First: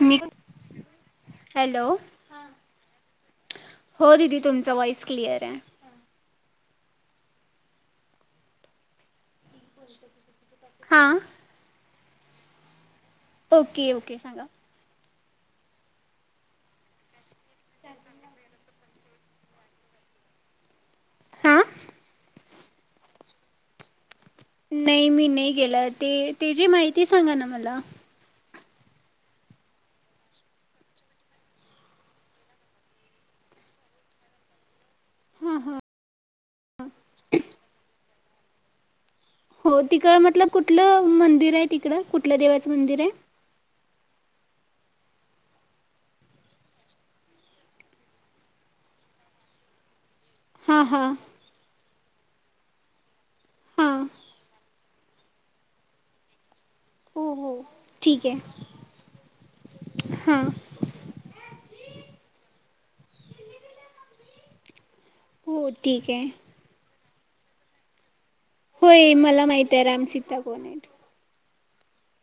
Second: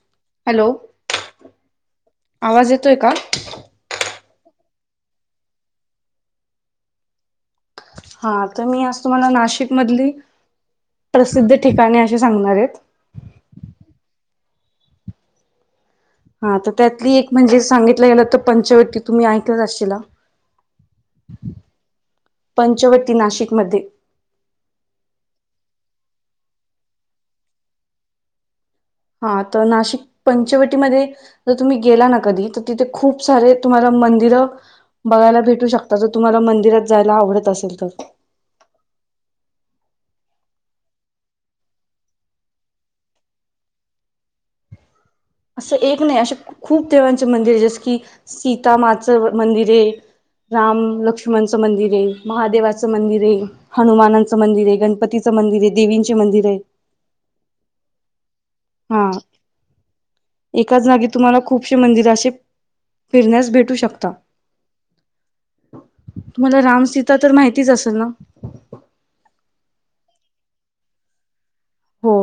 मी hello. Hello आवाज येतोय का? हो दिदी तुमचा वॉइस क्लियराय. हा. तर मी आज तुम्हाला नाशिक मधली हां प्रसिद्ध ठिकाणी - - सांगणारेत. ओके ओके सांगा. हा. तर त्यातली एक म्हणजे सांगितलं गेलं तर पंचवटी तुम्ही ऐकलंच असशिला. हा पंचवती नाशिकमध्ये नाही मी नाही गेला. ते तेजी माहिती सांगा ना मला. हा. तर नाशिक पंचवटीमध्ये जर तुम्ही गेला ना कधी तर तिथे खूप सारे तुम्हाला मंदिर बघायला हां भेटू हां शकता. जर तुम्हाला मंदिरात जायला आवडत असेल तर. हो तिकड मतल कुठलं मंदिर हाय तिकड कुठलं देवाचं मंदिर हाय? [inaudible] असं एक नाही, असे खूप देवांचे मंदिरये जस की सीतामाचं मंदिरये. राम हां हां लक्ष्मणचं मंदिरये. महादेवाचं मंदिरये. हां हनुमानांचं मंदिरये. गण- - पतीचं मंदिरये. देवींचे मंदिराईत. हो हो ठीक आहे. हा, हां एकाच जागी तुम्हाला खूपसे मंदिर असे फिरण्यास भेटू शकत. हो ठीक आहे. आता तर माहितीच असेल ना. होय मला माहित आहे रामसीता कोण आहेत. हो,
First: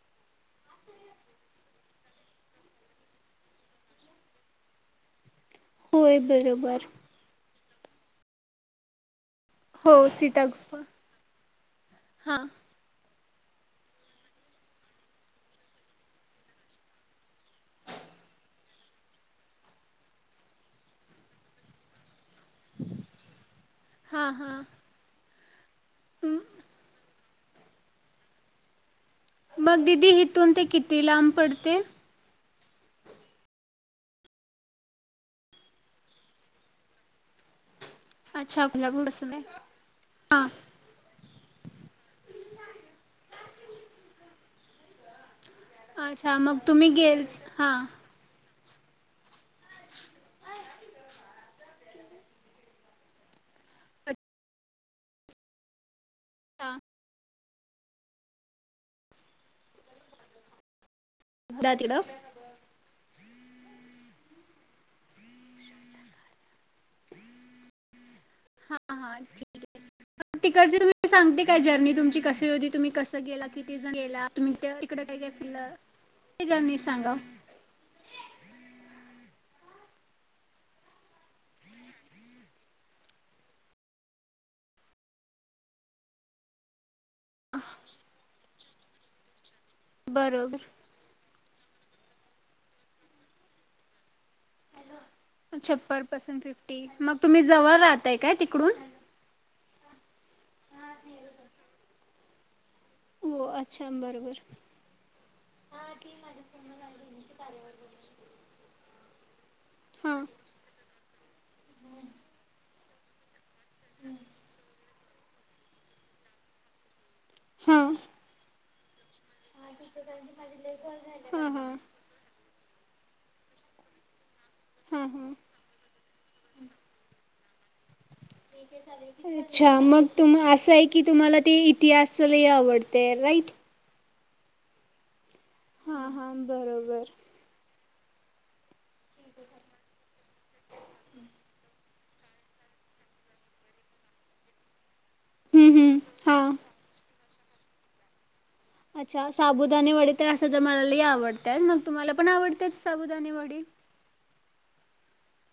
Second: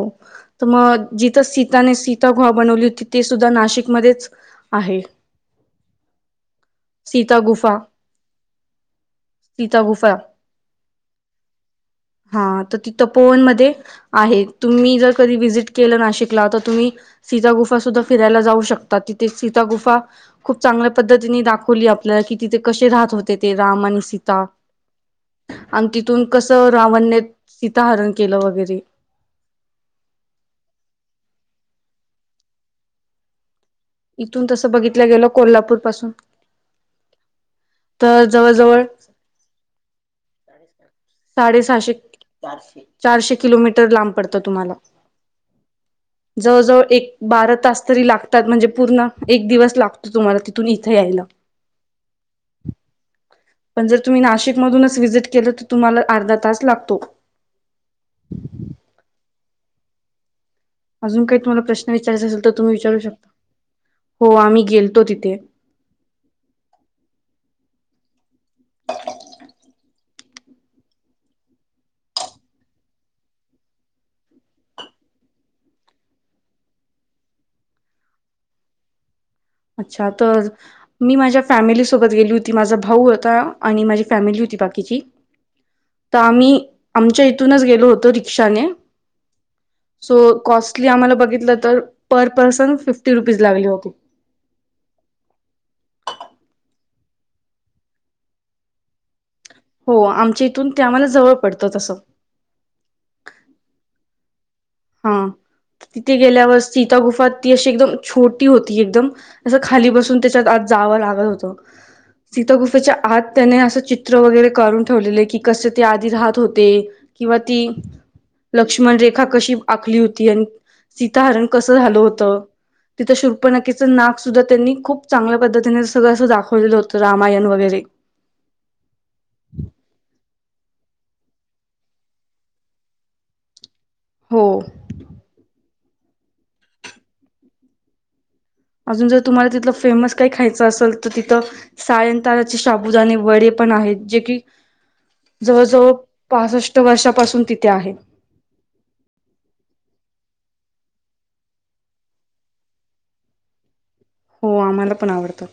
त म जिथं सीताने सीता घुहा बनवली होती ते सुद्धा नाशिकमध्येच आहे. होय बरोबर. सीता गुफा. सीता हो गुफा, सीता गुफा हां हा तो ति तपोवन मध्ये आहे तुम्ही जर कधी व्हजिट केलं नाशिकला तर तुम्ही सीता गुफा सुद्धा फिरायला जाऊ शकता तिथे सीता गुफा खूप चांगल्या पद्धतीने दा खोली आपल्याला कि तिथे कसे राहत होते ते राम आणि हां सीता. हां आणि तिथून कसं रावणने सीता हरण केलं वगैरे मग दिदी हिथून ते किती लांब पडते. इथून तसं बघितल्या गेल कोल्हापूर पासून तर अच्छा जवळजवळ गुलाब बसून, हा. साडेसहाशे चारशे किलोमीटर लांब पडतं तुम्हाला. अच्छा मग जवळ जवळ तुम्ही एक गेल बारा हा तास तरी लागतात म्हणजे पूर्ण एक दिवस लागतो. तुम्हाला तिथून इथे यायला. पण जर तुम्ही नाशिक मधूनच व्हिसिट केलं तर तुम्हाला अर्धा तास अच्छा लागतो. [inaudible] अजून काही तूम्हाला प्रश् तिकडं विारायचा असेल तुम्ही विचारू शकता. हो आम्ही गेलतो तिथ. हा हा ठीक आहे. तिकटची तुम्ही सांगते काय जर्नी तुमची कशी होती तुम्ही कसं गेला किती जण गेला तुम्ही त काय काय फिरलं, जर्नी सांगा. [inaudible] अच्छा तर मी माझ्या फॅमिली सोबत गेली होती माझा भाऊ होता आणि माझी फॅमिली बाकिची तर आम्ही आमच्या इथूनच गेलो होतो रिक्षाने. सो बरोबर कॉस्टली आम्हाला बघितलं तर पर पर्सन फिफ्टी रुपीज लागली होते. अच्छा पर परसन फिफ्टी मग तुम्ही जवळ राहताय काय तिकडून. हो आमच्या इथून ते आम्हाला जवळ पडतं तसं हो अच्छा बरोबर. हा. तिथे गेल्यावर सीता गुफा ती अशी एकदम छोटी होती एकदम असं खाली बसून हां त्याच्यात आत जाव लागत होत सीता घुफेच्या आत त्याने असं चित्र वगैरे काढून ठेवलेलं की कसे ते आधी राहत होते. किंवा ती हां लक्ष्मण रेखा कशी आखली होती आणि सीत हारण हां कसं हां झालं होतं तिथं शुर्पनाकेचं नाक सुद्धा त्यांनी खूप हां हां चांगल्या पद्धतीने सगळं असं दाखवलेलं होतं रामायण वगैरे. अच्छा मग तुम असं आहे की तुम्हाला ते इतिहास लय आवडतेय राईट. हो. हा हा बरोबर. अजून जर तुम्हाला तिथलं फेमस काही खायचं असेल तर तिथं सायंताराचे शाबुदाने वडे पण आहेत, जे की जवळ हं, जवळ हं. हां. पासष्ट वर्षापासून तिथे आहे. अच्छा साबुदाने वडे तर असं तर मला लय आवतात मग तुम्हाला पण आवडतेच साबुदाने वडे. हो आम्हाला पण आवडत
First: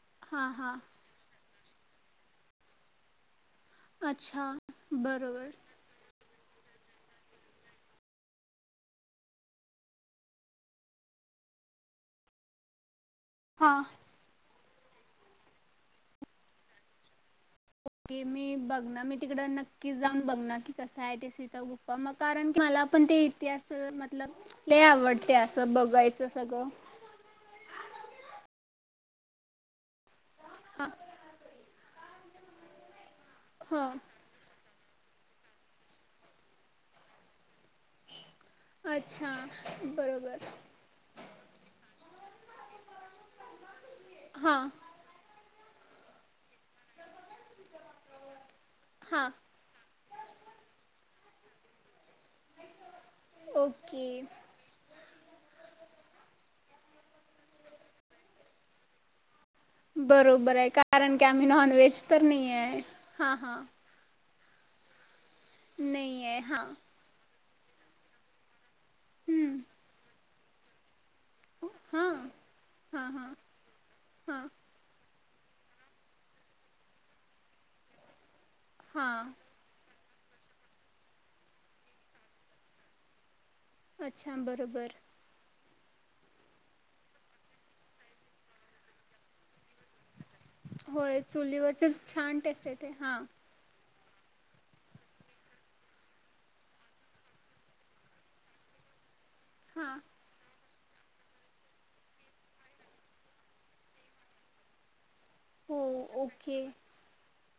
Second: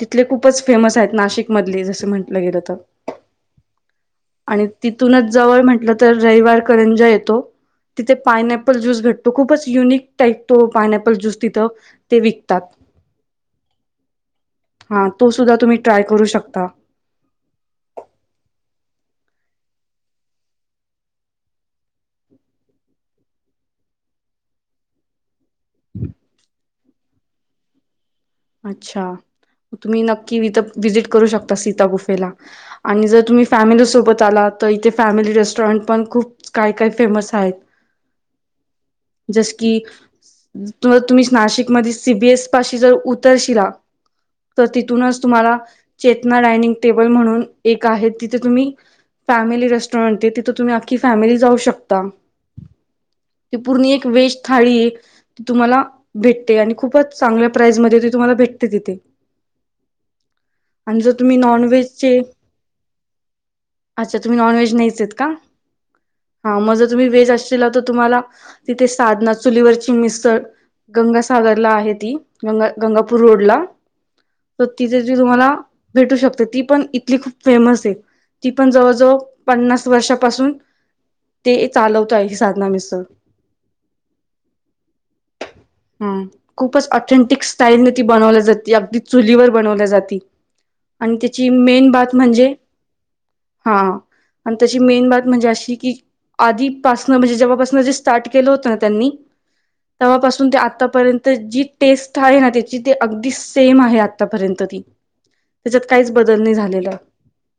तिथले हां, खूपच हां. फेमस आहेत, नाशिक मधली जस म्हंटलं गेलं तर अच्छा आणि तिथूनच बरोबर. जवळ म्हंटलं तर रविवार करंजा येतो. तिथे पायनॅपल ज्यूस भेटतो. खूपच युनिक टाईप तो, पायनॅपल ज्यूस तिथं ते विक तात. हां. हा तो सुद्धा तुम्ही ट्राय करू शकता. की मी बघणार, मी तिकड नक्कीच जाऊन बघणार की, कस हाय ते सीता गुप्पा? मग कारण की, मला पण ते इतिहास मतलब लई आवडतय. असं बघायचं सगळं. अच्छा, तुम्ही नक्की वीथ हां, व्हिजिट करू शकता, सीता गुफेला आणि जर तुम्ही हो. फॅमिली सोबत आला तर, इथे फॅमिली रेस्टॉरंट पण खूप काय काय फेमस आहेत? अच्छा जस की, बरोबर. तू तुम्ही नाशिक मधीच सीबीएस पाशी जर उतरशिला, तर हां, तिथूनच तुम्हाला चेतना डायनिंग टेबल म्हणून एक आहे, तिथे तुम्ही हां. फॅमिली रेस्टॉरंट तिथ तुम्ही अख्खी फॅमिली जाऊ शकता. ती पूर्ण ओके. एक व्हेज थाळी तुम्हाला भेटते आणि खूपच चांगल्या प्राईज मध्ये तुम्हाला भेटते तिथे. बरोबर हाय, आणि जर कारण की तुम्ही आम्ही नॉन व्हेज नॉनव्हेजचे तर, नाही हाय. हा हा. अच्छा तुम्ही नॉन व्हेज नाहीचएत का? आहे हा हां म जर तुम्ही व्हेज आशीला तर तुम्हाला तिथे साधना हम्म चुलीवरची मिसळ गंगासागरला आहे हां ती, गंग हां गंगापूर हां रोडला हां तर तिथे म्हंजे तुम्हाला भेटू शकते. ती पण इथली खूप फेमस ए. ती पण जवळजवळ हां पन्नास वर्ष पासून ते चालवताय साधना मिसळ. अच्छा बरोबर. हां. खूपच ऑथेंटिक स्टाईलने ती बनवली जाती, अगदी चुलीवर बनवल्या जाती. आणि होय, त्याची मेन चुलीवरचीच बात छान म्हणजे टेस्ट येते हा. हा आणि त्याची मेन बात म्हणजे अशी की आधीपासन म्हणजे जेव्हापासन जे स्टार्ट केलं होतं ना त्यांनी हां तव्हापासून ते आतापर्यंत जी टेस्ट हाये ना, त्याची ती अगदी सेम आहे आतापर्यंत ती हो त्याच्यात काहीच बदल नाही ओके झालेला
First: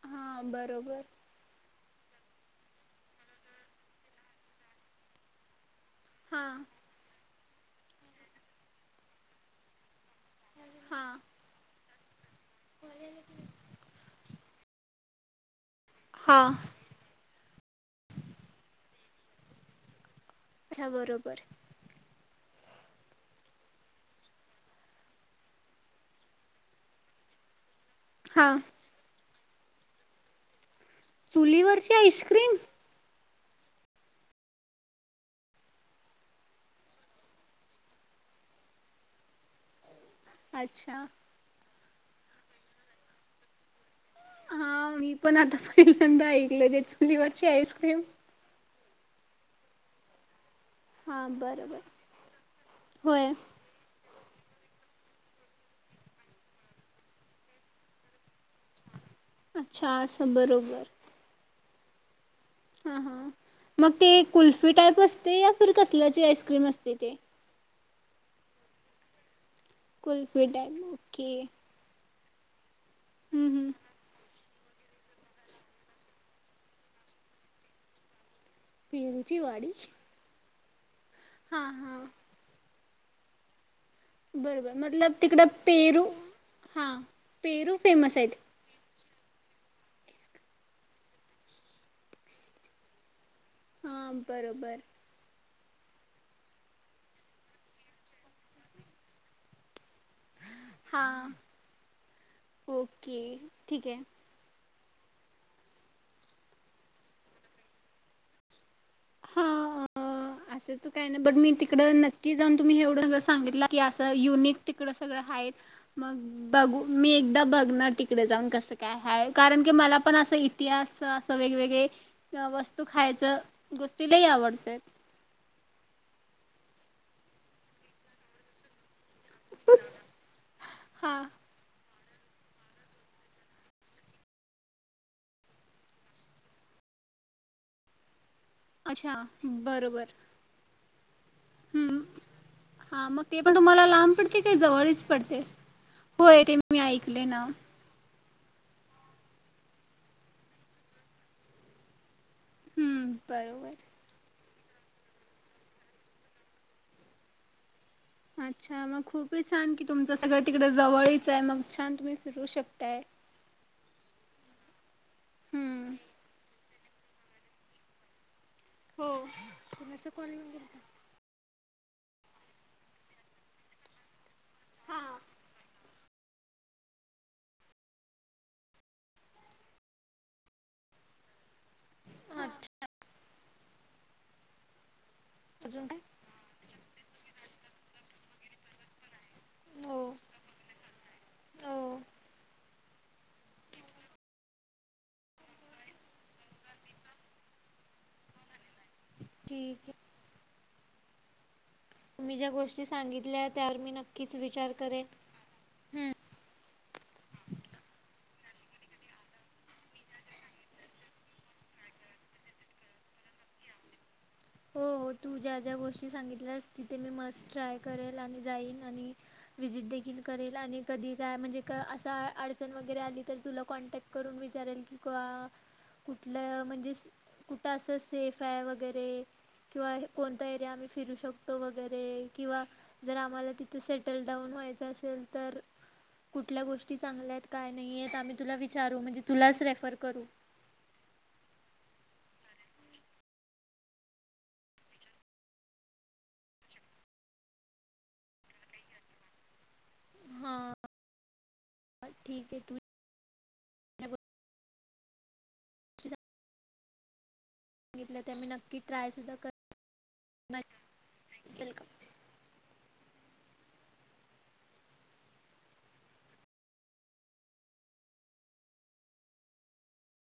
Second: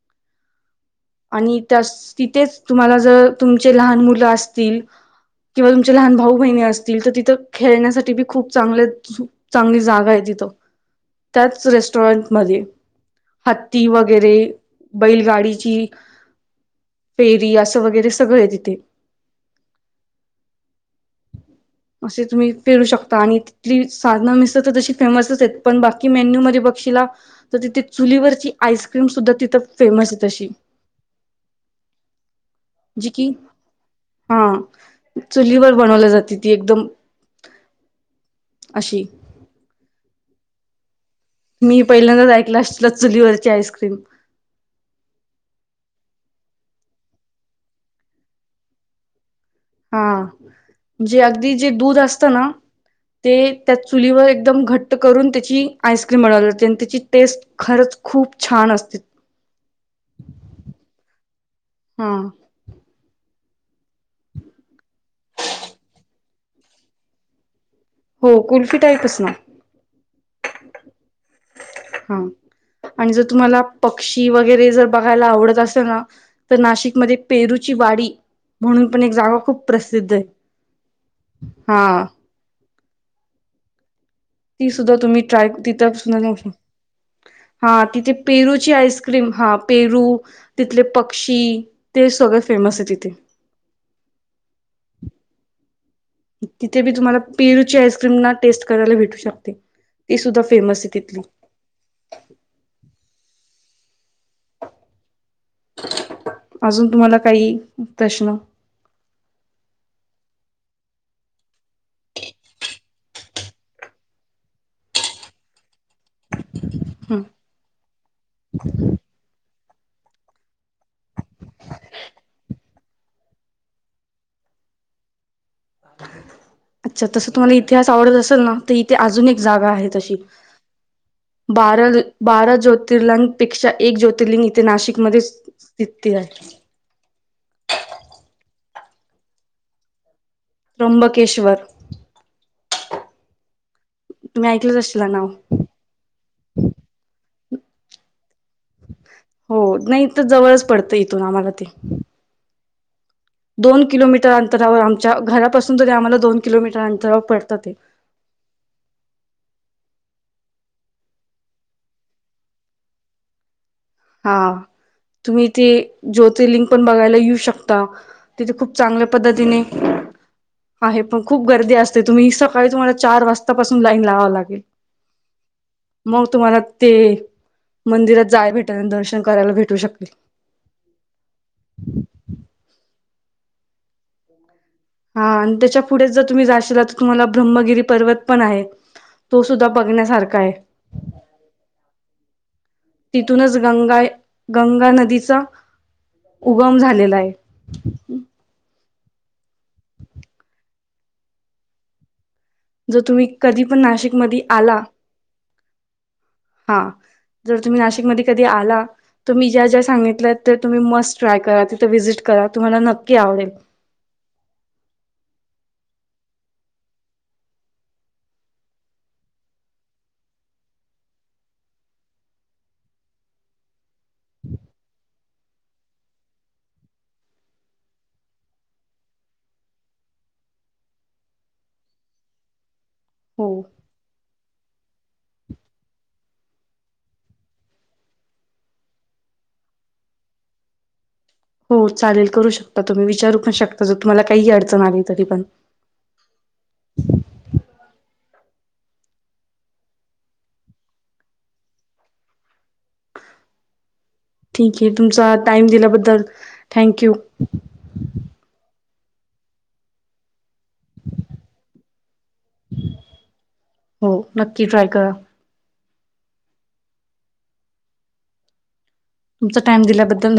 हां बरोबर आणि त्याच तिथेच, तुम्हाला जर तुमचे लहान मुलं असतील किंवा तुमचे लहान भाऊ बहिणी हां असतील, तर तिथं खेळण्यासाठी बी खूप चांगल्या चांगली जागा आहेत. तीथ हां त्याच रेस्टॉरंट मध्ये हत्ती वगैरे बैलगाडीची हां फेरी असं वगैरे सगळं आहे तिथे. अच्छा बरोबर. असे तुम्ही फिरू शकता आणि तिथली साधना मिसळ तर तशी फेमसच आहेत, पण बाकी मेन्यू मध्ये बघ शीला, तर तिथे चुलीवरची हां आईस्क्रीम सुधा तिथ फेमस हाय तशी. चुलीवरची आईस्क्रीम! जी की, हा चुलीवर बनवली जाती. ती एकदम अशी अच्छा. मी पहिल्यांदाच ऐकलं असल, चुलीवरची आईस्क्रीम हा मी पण, आता पहिल्यांदा ऐकलं जे चुलीवरची आईस्क्रीम हा म्हणजे हां अगदी जे बरोबर दूध असत ना, होय ते त्या चुलीवर एकदम घट्ट करून त्याची आईस्क्रीम बनवली जाते आणि त्याची टेस्ट खरंच खूप छान असते. अच्छा असं बरोबर. हा. हा हा. मग ते कुल्फी टाईप असते या फि कसल्याची आईस्क्रीम असते ते? हो. कुल्फी टाईपच ना. कुल्फीटाईप ओके. हा आणि जर हम्म तुम्हाला हम्म पक्षी व गैरे जर बघायला आवडत असे ना तर नाशिकमध्ये पेरूची वाडी म्हणून पण एक पेरूची जागा खूप प्रसिध्दाय. हां हां. ती सुद्धा मतलब तुम्ही तिकडं ट्राय तिथच पेरू म हा पेरू हां तिथे फेमस आहेत पेरूची आईस क्रीम हां, पेरू तिथले पक्षी, ते सगळ फेमस आहे तिथे. हां, बरोबर. तिथे बी तुम्हाला पेरूची आईस्क्रीम ना टेस्ट करायला भेटू शकते. ती सुद्धा फेमस आहे तिथली. हां ओके ठीक हाय. [unintelligible] अजून तुम्हाला काही प्रश्न? हां आं. अस तर काय नाही बट मी तिकडं नक्की जाऊन तुम्ही एवढं जर सांगितला की असं युनिक तिकडं सगळं हाय. तब मी हं. एकदा बघणार तिकडे जाऊन कसं काय हाय कारण की मला पण असं इतिहास, असं वेगवेगळे वस्तू, खायचं, गोष्टी लई आवडतं. [inaudible] अच्छा, तसं तुम्हाला इतिहास आवडत असेल ना तर इथे अजून जागा आहे तशी. हा बार बारा ज्योतिर्लिंगपेक्षा एक ज्योतिर्लिंग इथे नाशिकमध्ये स्थितीत आहे [inaudible] अच्छा! बरोबर. त्र्यंबकेश्वर हम्म हा मग ते पण तुम्हाला लांब पडतय, तुम्ही काय ऐकलंच जवळच असशीला नाव पडतय होय. ते मी ऐकले नाव हो नाही इथन जवळच पडतंय इथून आम्हाला ते हम्म. बरोबर दोन किलोमीटर अंतरावर आमच्या घरापासून तरी आम्हाला दोन किलोमीटर अंतरावर पडतात ते अच्छा मग खूप छान कि तुमच सगळं तिकडे जवळच आहे मग छान तुम्ही फिरू शकताय. [inaudible] हा तुम्ही तेे हम्म. ज्योतिर्लिंंग पण बघायला येऊ शकता. तिथे खूप चांगल्या हो. पद्धतीने कुणाचा कॉल येऊन गेलता? आहे, पण खूप गर्दी असते. तुम्ही सकाळी तुम्हाला चार वाजतापासून लाईन लावावं लागेल. हा. मग तुम्हाला ते मंदिरात जायला भेटत. त्यांनतर दर्शन करायला भेटू शकते. अच्छा! हा आणि त्याच्या अजून काय? पुढेच जर तुम्ही जाशला तर तुम्हाला ब्रम्म्हगिरी पर्वत पण आहे. तो सुद्धा हो बघण्यासारखा आहे. हो तिथूनच गंगा गंगा नदीचा उगम झालेला आहे. ठीक आहे. तुम्ही ज्या गोष्टी जर तुम्ही सांगितल्या कधी त्यावर पण मी नक्कीच नाशिकमध्ये विचार आला करेल. हा. जर तुम्ही नाशिक मध्ये कधी आला तर मी ज्या ज्या सांगितल्या तुम्ही मस्ट ट्राय करा तिथे व्हीजिट करा तुम्हाला नकी आवडेल. [unintelligible] हो हो. तू ज्या-ज्या गोष्टी सांगितल्यास तिथे मी मस्ट ट्राय करेल आणि जाईन आणि विजिट देखील करेल आणि कधी काय म्हणजे असा अडचण वगैरे आली तर तुला कॉन्टॅक्ट करून मी विचारेल की का कुठल म्हणजे कुठ अस सेफ आहे वगैरे किंवा कोणता एरिया आम्ही फिरू शकतो, वगैरे किंवा जर हो आम्हाला तिथ सेटल जाऊन व्हायच असेल तर कुठल्या गोष्टी चांगल्या आहेत काय नाही आम्ही तुला विचारू म्हणजे तुलाच रेफर करू. [unintelligible] हो चालेल करू शकता तुम्ही विचारू पण शकता जर तुम्हाला काही अडचण आली तरी पण. [unintelligible] हा ठीक आहे तू. ठीक आहे तुमचा टाइम दिल्याबद्दल थँंक यू. सांगितलं तर मी नक्की ट्राय सुुद्धा कर. बाय नंतर कॉल करू. हो नक्की ट्राय करा. तुमचा टाम दिल्याबद्दल धन्यवाद.